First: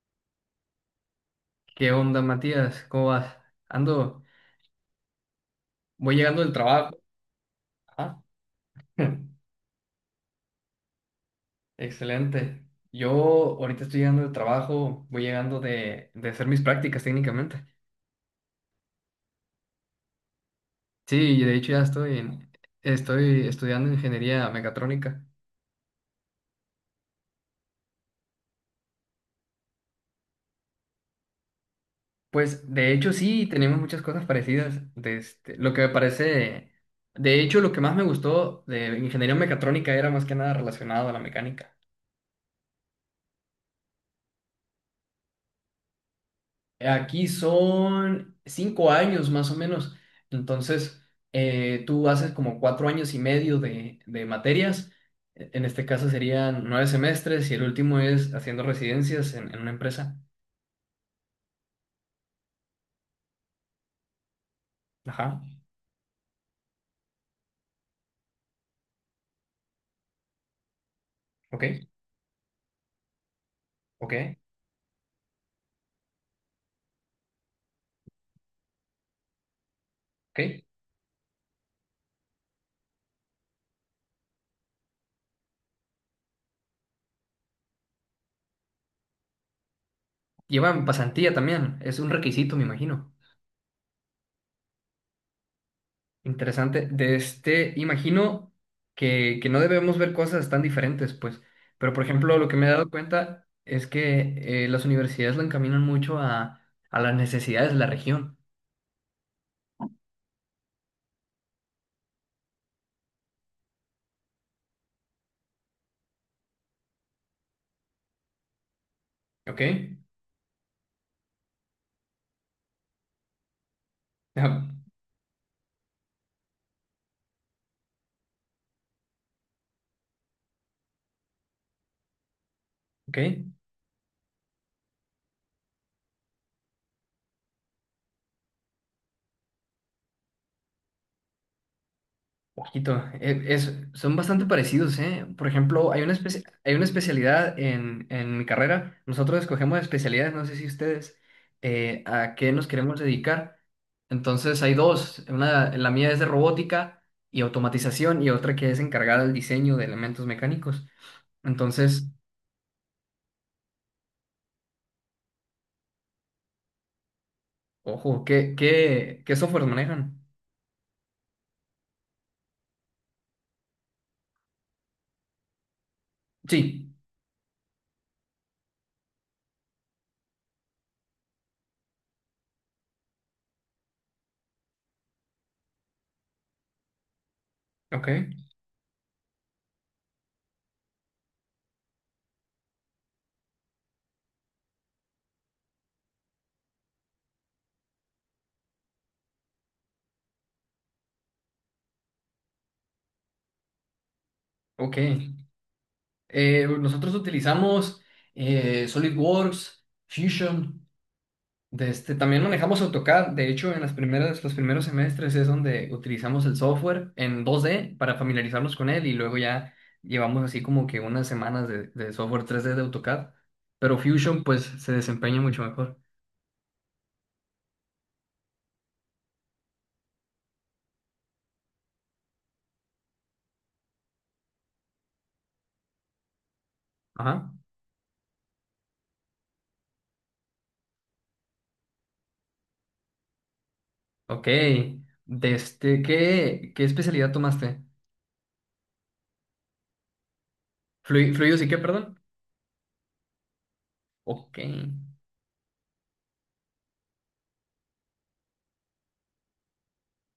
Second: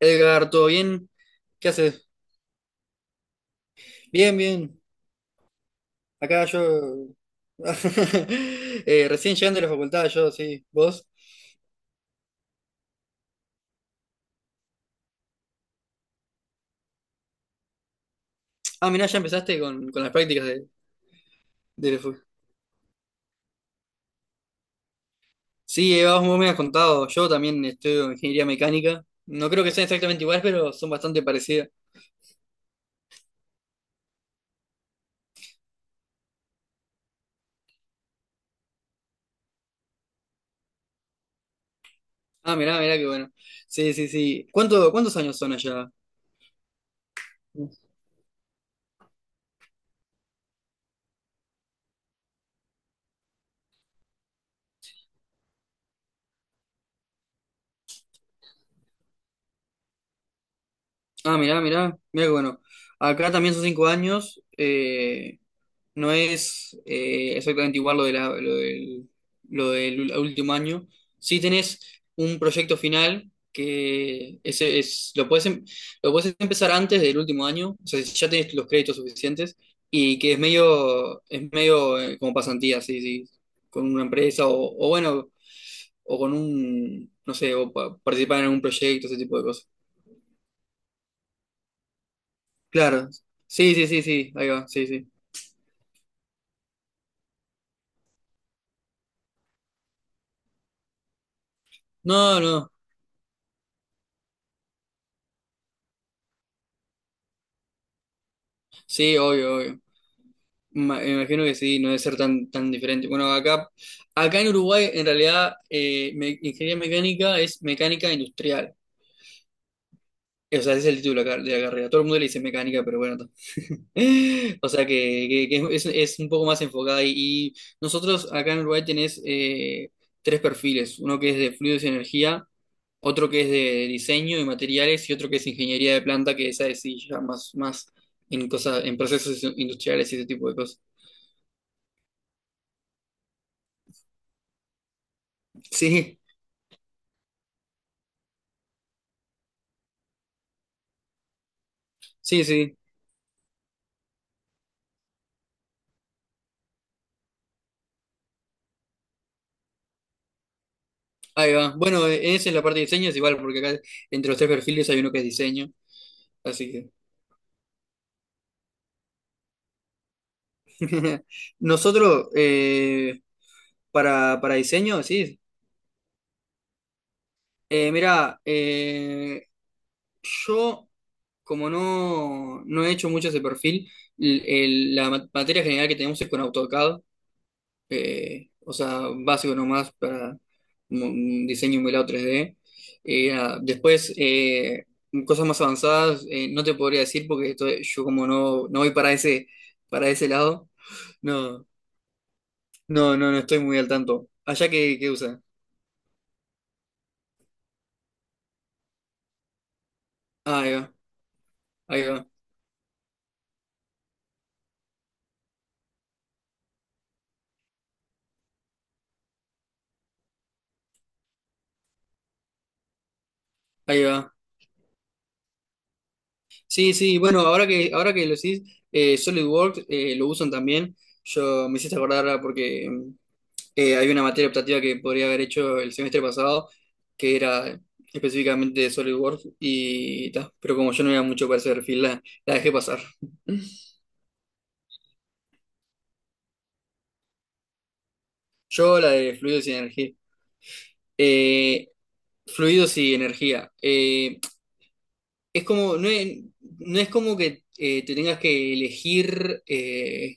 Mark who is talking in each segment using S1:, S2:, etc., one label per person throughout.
S1: Edgar, ¿todo bien? ¿Qué
S2: ¿Qué
S1: haces?
S2: onda, Matías? ¿Cómo vas? Ando,
S1: Bien, bien.
S2: voy llegando
S1: Acá
S2: del trabajo.
S1: yo.
S2: Ah,
S1: Recién llegando de la facultad, yo, sí. ¿Vos?
S2: excelente. Yo ahorita estoy llegando del trabajo, voy llegando de hacer mis prácticas técnicamente.
S1: Ah, mirá, ya empezaste con las prácticas
S2: Sí, y de hecho ya
S1: de la
S2: estoy,
S1: facu.
S2: estoy estudiando ingeniería mecatrónica.
S1: Sí, vos me has contado. Yo también estudio ingeniería mecánica. No creo que sean exactamente iguales, pero son bastante parecidas.
S2: Pues de hecho sí, tenemos muchas cosas parecidas. Lo que me parece, de hecho lo que más me gustó de ingeniería mecatrónica era más que nada relacionado a la mecánica.
S1: Ah, mirá, mirá, qué bueno. Sí, sí, sí. Cuántos años son allá?
S2: Aquí son cinco años más o menos. Entonces, tú haces como cuatro años y medio de materias. En este caso serían nueve semestres y el último es haciendo residencias en una empresa.
S1: Ah, mirá, mirá, mirá, qué bueno. Acá también son cinco años.
S2: Ajá.
S1: No es exactamente igual lo del último año. Sí
S2: Ok,
S1: tenés un proyecto final
S2: ok,
S1: que ese es, lo puedes, lo puedes empezar antes del último año, o sea, si ya tenés los créditos suficientes y que
S2: ok.
S1: es medio como pasantía, sí, sí, con una empresa o bueno, o con un, no sé, o participar en algún proyecto, ese tipo de cosas.
S2: Llevan pasantía también. Es un requisito, me
S1: Claro,
S2: imagino.
S1: sí, sí, sí, sí, ahí va, sí, sí.
S2: Interesante. Imagino que no debemos ver cosas tan diferentes, pues. Pero, por ejemplo,
S1: No,
S2: lo que me he
S1: no,
S2: dado cuenta es que las universidades lo encaminan mucho a las necesidades de la región.
S1: sí, obvio, obvio. Me imagino que sí, no debe ser tan, tan diferente. Bueno, acá, acá en Uruguay, en realidad, ingeniería mecánica es mecánica industrial.
S2: ¿Ok?
S1: O sea, ese es el título de de la carrera. Todo el mundo le dice mecánica, pero bueno.
S2: Ah,
S1: O sea, que, que es un poco más enfocada. Y nosotros acá en Uruguay tenés tres perfiles. Uno que es de fluidos y energía,
S2: ¿ok?
S1: otro que es de diseño y materiales y otro que es ingeniería de planta, que esa es sí, ya más, más en cosas, en procesos industriales y ese tipo de cosas.
S2: Quito, es, son bastante parecidos, ¿eh? Por ejemplo, hay una
S1: Sí.
S2: especie, hay una especialidad en mi carrera. Nosotros escogemos especialidades, no sé si ustedes, a
S1: Sí,
S2: qué nos
S1: sí.
S2: queremos dedicar. Entonces hay dos, una, la mía es de robótica y automatización y otra que es encargada del diseño de elementos mecánicos.
S1: Ahí va. Bueno,
S2: Entonces,
S1: esa es la parte de diseño, es igual, porque acá entre los tres perfiles hay uno que es diseño, así que.
S2: ojo, ¿qué qué software manejan?
S1: Nosotros, para diseño, sí.
S2: Sí,
S1: Mira, yo, como no, no he hecho mucho ese perfil, materia general que tenemos es con AutoCAD,
S2: ok,
S1: o sea, básico nomás para un diseño emulado 3D. Después, cosas más avanzadas, no te podría decir porque yo como no, no voy para ese lado, no, no, no, no estoy muy al tanto. Allá
S2: ok.
S1: que usa.
S2: Nosotros utilizamos SolidWorks,
S1: Ah, ahí
S2: Fusion.
S1: va, ahí va,
S2: También manejamos AutoCAD. De hecho, en las primeras, los primeros semestres es donde utilizamos el software en 2D para familiarizarnos con él y luego ya llevamos así como que unas semanas de software 3D de AutoCAD. Pero
S1: ahí va.
S2: Fusion pues se desempeña mucho mejor.
S1: Sí, sí, bueno, ahora que lo decís, SolidWorks lo usan también. Yo me hiciste acordar ahora porque hay una materia optativa que podría haber hecho el semestre pasado, que
S2: Ajá.
S1: era específicamente de SolidWorks, y ta, pero como yo no era mucho para ese perfil, la dejé pasar.
S2: Ok. ¿Qué, qué especialidad tomaste?
S1: Yo la de fluidos y energía.
S2: ¿Fluidos y qué,
S1: Eh,
S2: perdón?
S1: fluidos y energía.
S2: Ok.
S1: Es como, no es, no es como que te tengas que elegir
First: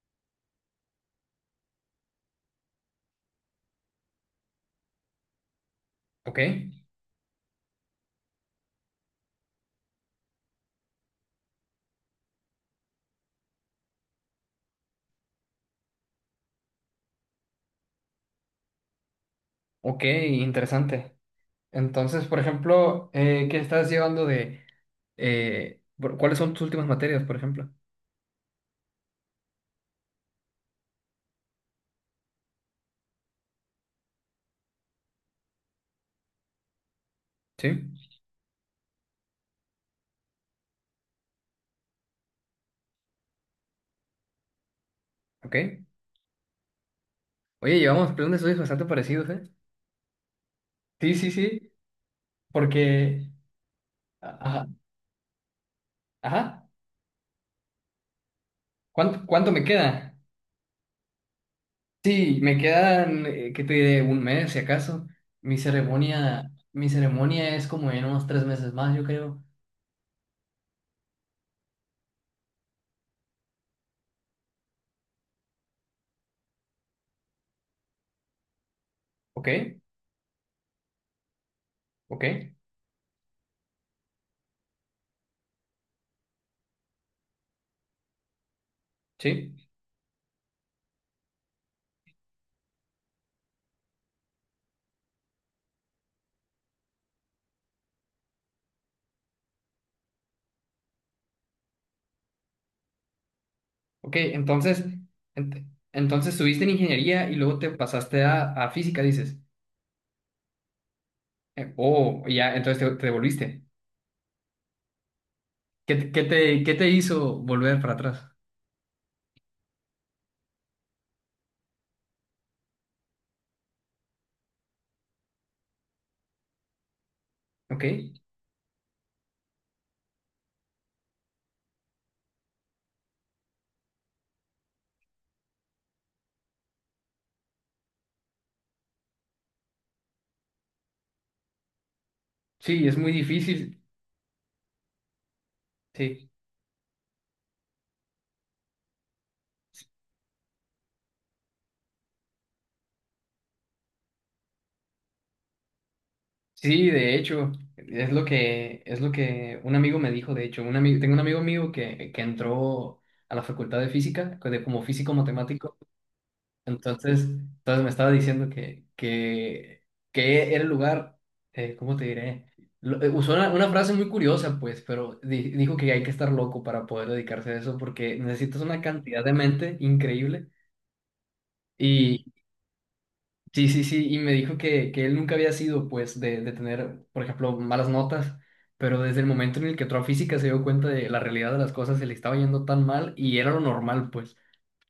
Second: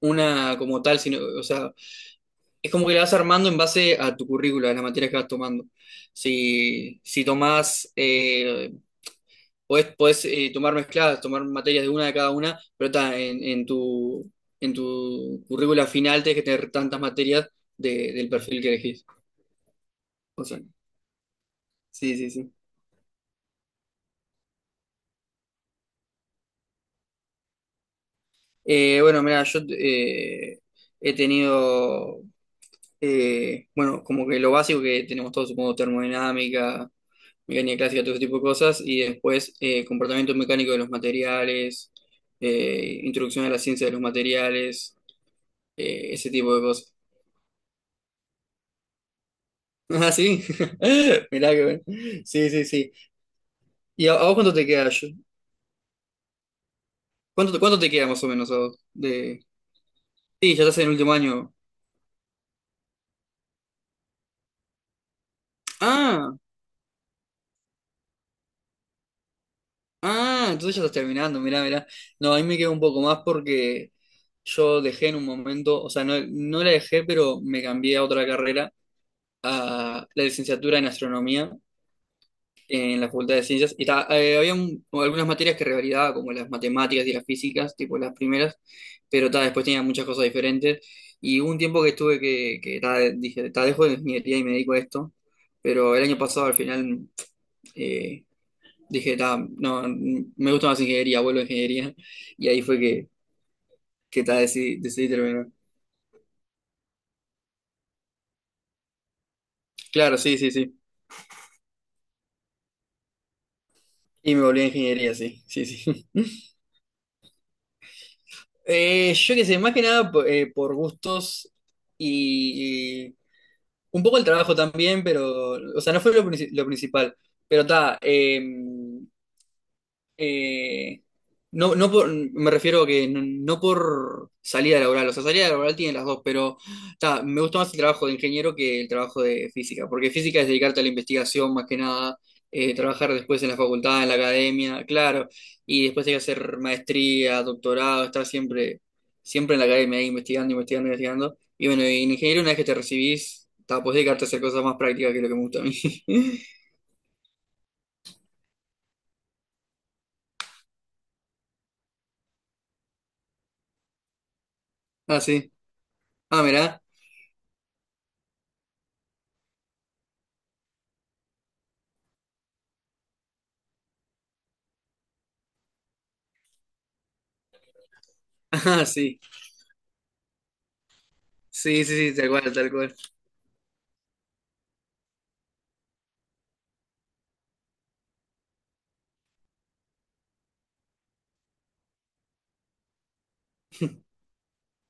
S1: una como tal, sino, o sea, es como que la vas armando en base a tu currícula, a las materias que vas tomando.
S2: Ok.
S1: Si, si tomás podés, podés, tomar mezcladas, tomar materias de una de cada una, pero ta, en tu currícula final tenés que tener tantas materias del perfil que elegís.
S2: Ok,
S1: O sea,
S2: interesante.
S1: sí,
S2: Entonces,
S1: sí,
S2: por
S1: sí.
S2: ejemplo, ¿qué estás llevando de... ¿cuáles son tus últimas materias, por ejemplo?
S1: Bueno, mira, yo he tenido, bueno, como que lo básico que tenemos todos, supongo, termodinámica,
S2: Sí,
S1: mecánica clásica, todo ese tipo de cosas, y después comportamiento mecánico de los materiales, introducción a la ciencia de los materiales,
S2: ok.
S1: ese tipo de cosas.
S2: Oye, llevamos plan de estudios bastante parecidos, ¿eh?
S1: Ah, sí.
S2: Sí, sí,
S1: Mirá que
S2: sí,
S1: bueno. Sí, sí, sí.
S2: porque...
S1: ¿Y a vos cuánto te
S2: Ajá,
S1: queda?
S2: ajá.
S1: ¿Cuánto, cuánto te queda más o menos a vos? De...
S2: ¿Cuánto me queda?
S1: Sí, ya estás en el último año.
S2: Sí, me quedan, ¿qué te diré? Un mes, si acaso.
S1: Ah,
S2: Mi ceremonia es como en unos tres meses más, yo creo.
S1: ah, entonces ya estás terminando, mirá, mirá. No, a mí me queda un poco más porque yo dejé en un momento, o sea, no, no la dejé, pero me cambié a otra carrera,
S2: Ok,
S1: a la licenciatura en astronomía
S2: ok,
S1: en la Facultad de Ciencias. Y había algunas materias que revalidaba, como las matemáticas y las físicas, tipo las primeras, pero ta, después
S2: sí.
S1: tenía muchas cosas diferentes. Y hubo un tiempo que estuve que ta, dije, ta, dejo de ingeniería y me dedico a esto. Pero el año pasado al final eh, dije, ta, no, me gusta más ingeniería, vuelvo a ingeniería. Y ahí fue
S2: Ok,
S1: que ta, decidí,
S2: entonces,
S1: decidí terminar.
S2: ent- entonces estuviste en ingeniería y luego te pasaste a física, dices.
S1: Claro, sí, sí, sí.
S2: Oh, ya, entonces te devolviste.
S1: Y me volví a ingeniería, sí, sí,
S2: ¿Qué,
S1: sí.
S2: te, qué te qué te hizo volver para atrás?
S1: Yo qué sé, más que nada por gustos y, un poco el trabajo también, pero, o sea, no fue lo, lo principal. Pero
S2: Ok.
S1: está, eh, no, no por, me refiero a que no, no por salida laboral, o sea, salida laboral tiene las dos, pero ta, me gusta más el trabajo de ingeniero que el trabajo de física, porque física es dedicarte a la investigación más que nada,
S2: Sí, es muy
S1: trabajar después en la
S2: difícil.
S1: facultad, en la academia, claro, y después hay que
S2: Sí,
S1: hacer maestría, doctorado, estar siempre, siempre en la academia, ahí investigando, investigando, investigando. Y bueno, y en ingeniero una vez que te recibís, ta, podés dedicarte a hacer cosas más prácticas que es lo que me gusta a mí.
S2: sí, de hecho, es lo que un amigo me dijo, de hecho, un amigo, tengo un amigo mío que entró a la facultad de física, como físico
S1: Ah, sí.
S2: matemático,
S1: Ah, mirá.
S2: entonces, entonces me estaba diciendo que era el lugar, ¿cómo te diré? Usó una frase muy curiosa, pues, pero dijo que hay que estar loco para poder dedicarse a eso, porque necesitas una
S1: Ah, sí.
S2: cantidad de mente increíble.
S1: Sí, sí, sí, tal cual, tal cual.
S2: Sí, sí, sí, y me dijo que él nunca había sido, pues, de tener, por ejemplo, malas notas, pero desde el momento en el que entró a física se dio cuenta de la realidad de las cosas, se le estaba yendo tan mal y era lo normal, pues.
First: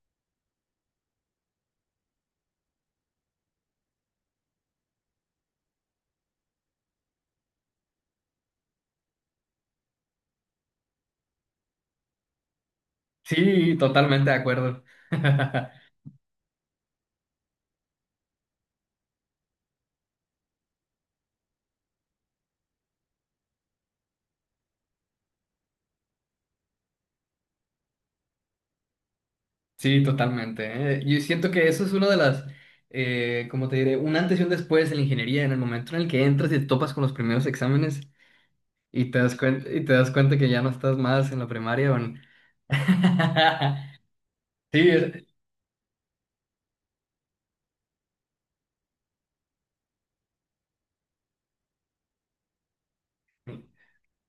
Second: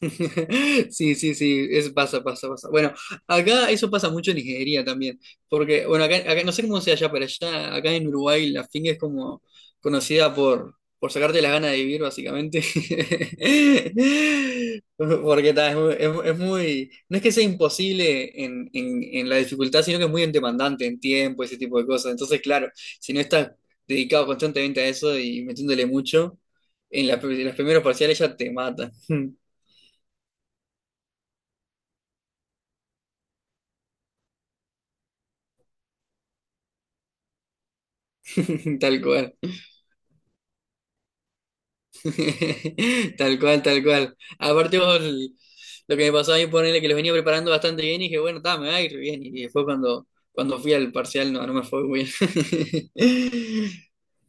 S1: Sí, sí, sí, es, pasa, pasa, pasa. Bueno, acá eso pasa mucho en Nigeria también, porque, bueno, acá, no sé cómo sea allá, pero allá, acá en Uruguay la finga es como conocida por sacarte las ganas de vivir, básicamente.
S2: Sí, totalmente de acuerdo.
S1: Porque ta, es, muy, no es que sea imposible en la dificultad, sino que es muy demandante en tiempo, ese tipo de cosas. Entonces, claro, si no estás dedicado constantemente a eso y metiéndole mucho, en, en los primeros parciales ya te mata.
S2: Sí, totalmente, ¿eh? Yo siento que eso es una de las, como te diré, un antes y un después en la ingeniería, en el momento en el que entras y te topas con los primeros exámenes
S1: Tal
S2: y te
S1: cual.
S2: das cuenta, y te das cuenta que ya no estás más en la primaria o en...
S1: Tal cual, tal cual. Aparte
S2: Sí,
S1: vos,
S2: es-
S1: lo que me pasó a mí, ponerle que los venía preparando bastante bien y dije, bueno, está, me va a ir bien. Y después cuando, cuando fui al parcial, no, no me fue muy bien.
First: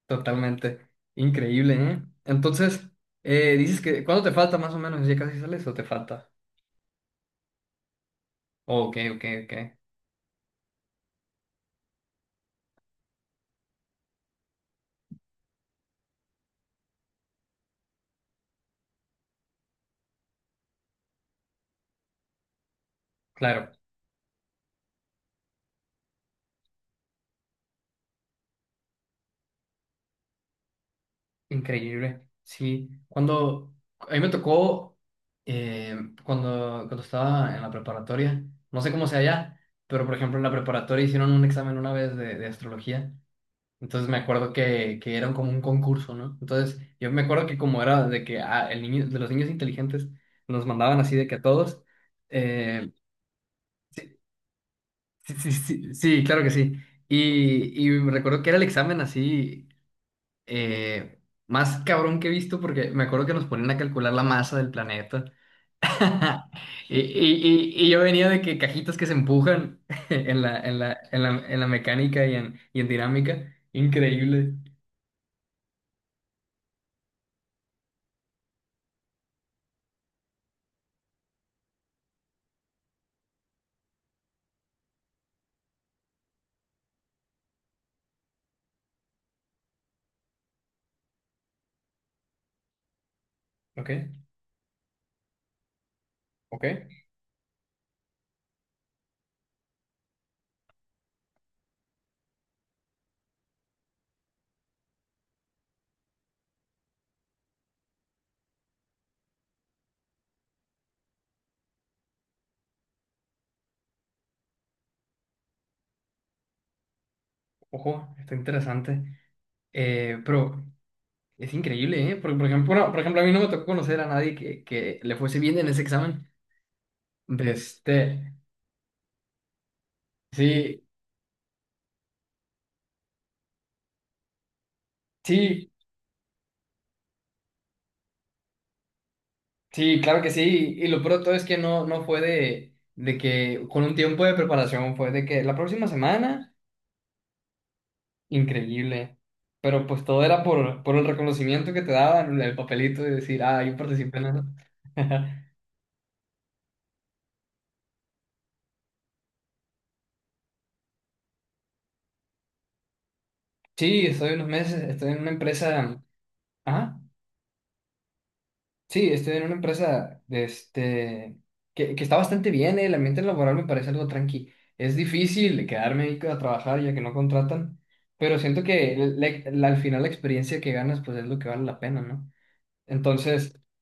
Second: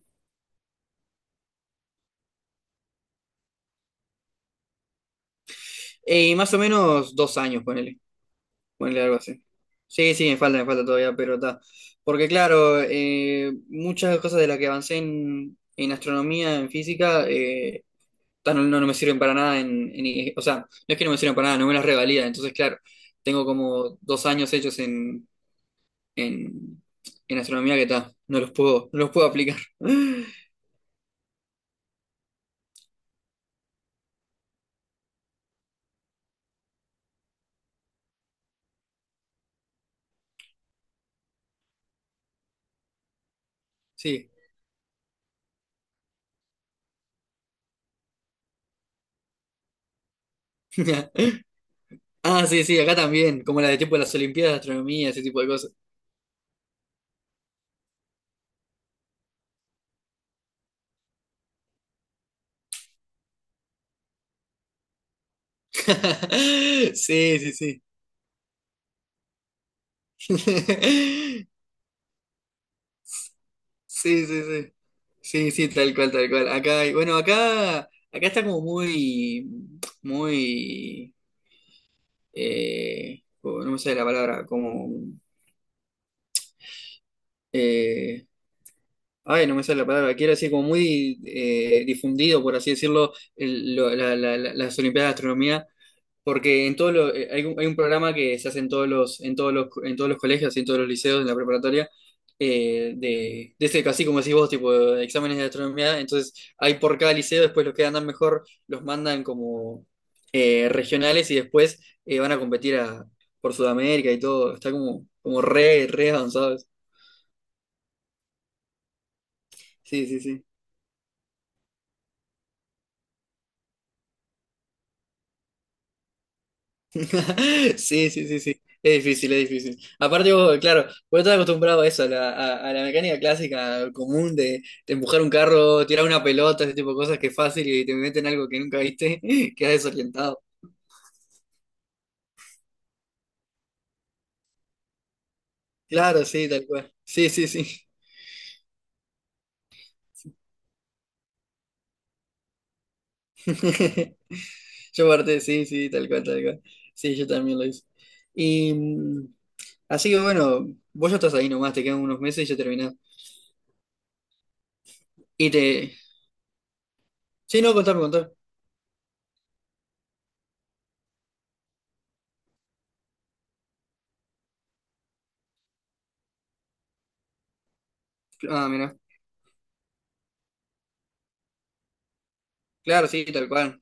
S2: totalmente. Increíble, ¿eh? Entonces, dices que, ¿cuándo te falta más o menos? ¿Ya casi sales o te falta?
S1: Y más o menos dos años, ponele.
S2: Oh, ok,
S1: Ponele algo
S2: ok,
S1: así.
S2: ok.
S1: Sí, sí, me falta todavía, pero está. Porque claro, muchas cosas de las que avancé en astronomía, en física, no, no, no me sirven para nada o sea, no es que no me sirven para nada, no me las revalida. Entonces, claro, tengo
S2: Claro,
S1: como dos años hechos en, en astronomía que está, no los puedo, no los puedo aplicar.
S2: increíble. Sí, cuando, a mí me tocó, eh, cuando estaba en la preparatoria, no sé cómo sea allá, pero por ejemplo en la preparatoria hicieron un examen una vez de astrología. Entonces me
S1: Sí.
S2: acuerdo que era como un concurso, ¿no? Entonces yo me acuerdo que como era de que ah, el niño, de los niños inteligentes nos mandaban así de que a todos.
S1: Ah, sí, sí,
S2: Eh,
S1: acá también, como la de tipo de las Olimpiadas de Astronomía, ese
S2: Sí,
S1: tipo de
S2: sí,
S1: cosas.
S2: sí, sí, claro que sí. Y me recuerdo que era el examen así eh, más cabrón que he visto porque me acuerdo que nos ponían a calcular la masa del planeta. Y,
S1: Sí, sí, sí.
S2: yo venía de que cajitas que se empujan en la mecánica y en dinámica.
S1: Sí, sí,
S2: Increíble.
S1: sí. Sí, sí, tal cual, tal cual. Acá, bueno, acá, acá está como muy, muy oh, no me sale la palabra, como, eh, ay, no me sale la palabra, quiero decir, como muy difundido, por así decirlo,
S2: Ok,
S1: las Olimpiadas de Astronomía.
S2: ok.
S1: Porque en todos los, hay un programa que se hace en todos los, en todos los, en todos los colegios, y en todos los liceos, en la preparatoria, de ese, así como decís vos, tipo, de exámenes de astronomía. Entonces, hay por cada liceo, después los que andan mejor los mandan como regionales y después van a competir a, por Sudamérica y todo. Está como, como re, re avanzados.
S2: Ojo, está interesante.
S1: Sí, sí,
S2: Eh,
S1: sí.
S2: pero es increíble, ¿eh? Porque, por ejemplo, no, por ejemplo, a mí no me tocó conocer a nadie que le fuese bien en ese examen. De
S1: Sí, sí,
S2: este.
S1: sí, sí. Es difícil, es difícil. Aparte, vos,
S2: Sí,
S1: claro, vos estás acostumbrado a eso, a la, a la mecánica clásica común de empujar un
S2: sí,
S1: carro, tirar una pelota, ese tipo de cosas que es fácil y te meten algo que nunca viste, quedas
S2: sí, claro que sí.
S1: desorientado.
S2: Y lo peor de todo es que no, no fue de que con un tiempo de preparación, fue de que la próxima
S1: Claro, sí,
S2: semana,
S1: tal cual. Sí, sí, sí.
S2: increíble. Pero pues todo era por el reconocimiento que te daban, el papelito de decir, ah, yo participé en eso.
S1: Yo parte, sí, sí, tal cual, tal cual. Sí, yo también lo hice. Y mm, así que bueno, vos ya estás ahí nomás, te quedan unos meses y ya terminás.
S2: Sí, estoy unos meses, estoy en una
S1: Y te.
S2: empresa. Ajá.
S1: Sí, no, contame, contame.
S2: Sí, estoy en una empresa que está bastante bien, el ambiente laboral me parece algo tranqui. Es difícil quedarme ahí a trabajar ya que no contratan, pero siento
S1: Ah,
S2: que
S1: mira.
S2: al final la experiencia que ganas pues es lo que vale la pena, ¿no?
S1: Claro, sí, tal
S2: Entonces,
S1: cual.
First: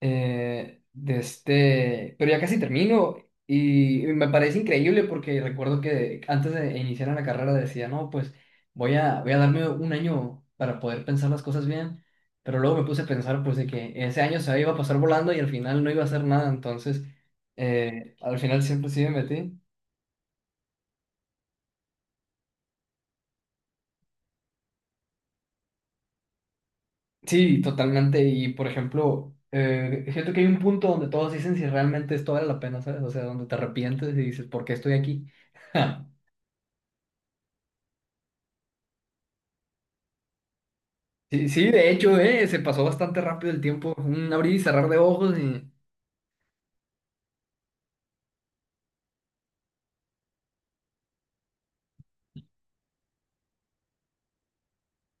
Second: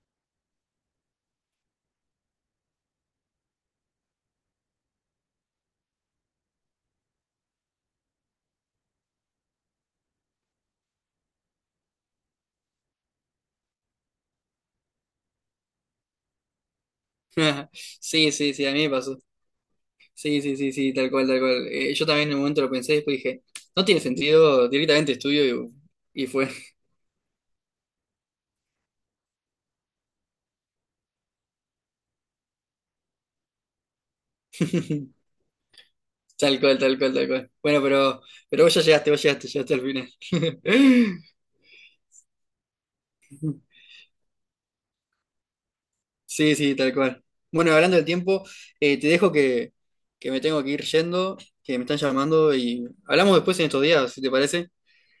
S2: pero ya casi termino y me parece increíble porque recuerdo que antes de iniciar en la carrera decía, no, pues voy a darme un año para poder pensar las cosas bien, pero luego me puse a pensar pues de que ese año se iba a pasar volando y al final no iba a hacer nada, entonces
S1: Sí,
S2: al
S1: sí,
S2: final
S1: sí, a mí
S2: siempre
S1: me
S2: sí me
S1: pasó.
S2: metí.
S1: Sí, sí, sí, sí, tal cual, tal cual. Yo también en un momento lo pensé después dije, no tiene sentido, directamente estudio y fue.
S2: Sí, totalmente, y por ejemplo, siento que hay un punto donde todos dicen si realmente esto vale la pena, ¿sabes? O sea, donde te arrepientes y dices, ¿por qué estoy aquí?
S1: Tal cual, tal cual, tal cual. Bueno, pero vos ya llegaste, vos llegaste, llegaste al final.
S2: Sí, sí, de hecho, se pasó bastante rápido el tiempo. Un abrir y cerrar de ojos y
S1: Sí, sí, tal cual. Bueno, hablando del tiempo, te dejo que me tengo que ir yendo, que me están llamando y hablamos después en estos días, si te parece.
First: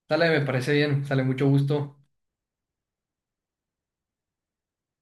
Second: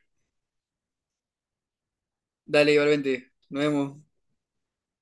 S2: sale, me parece bien, sale mucho gusto.
S1: Dale, igualmente, nos vemos.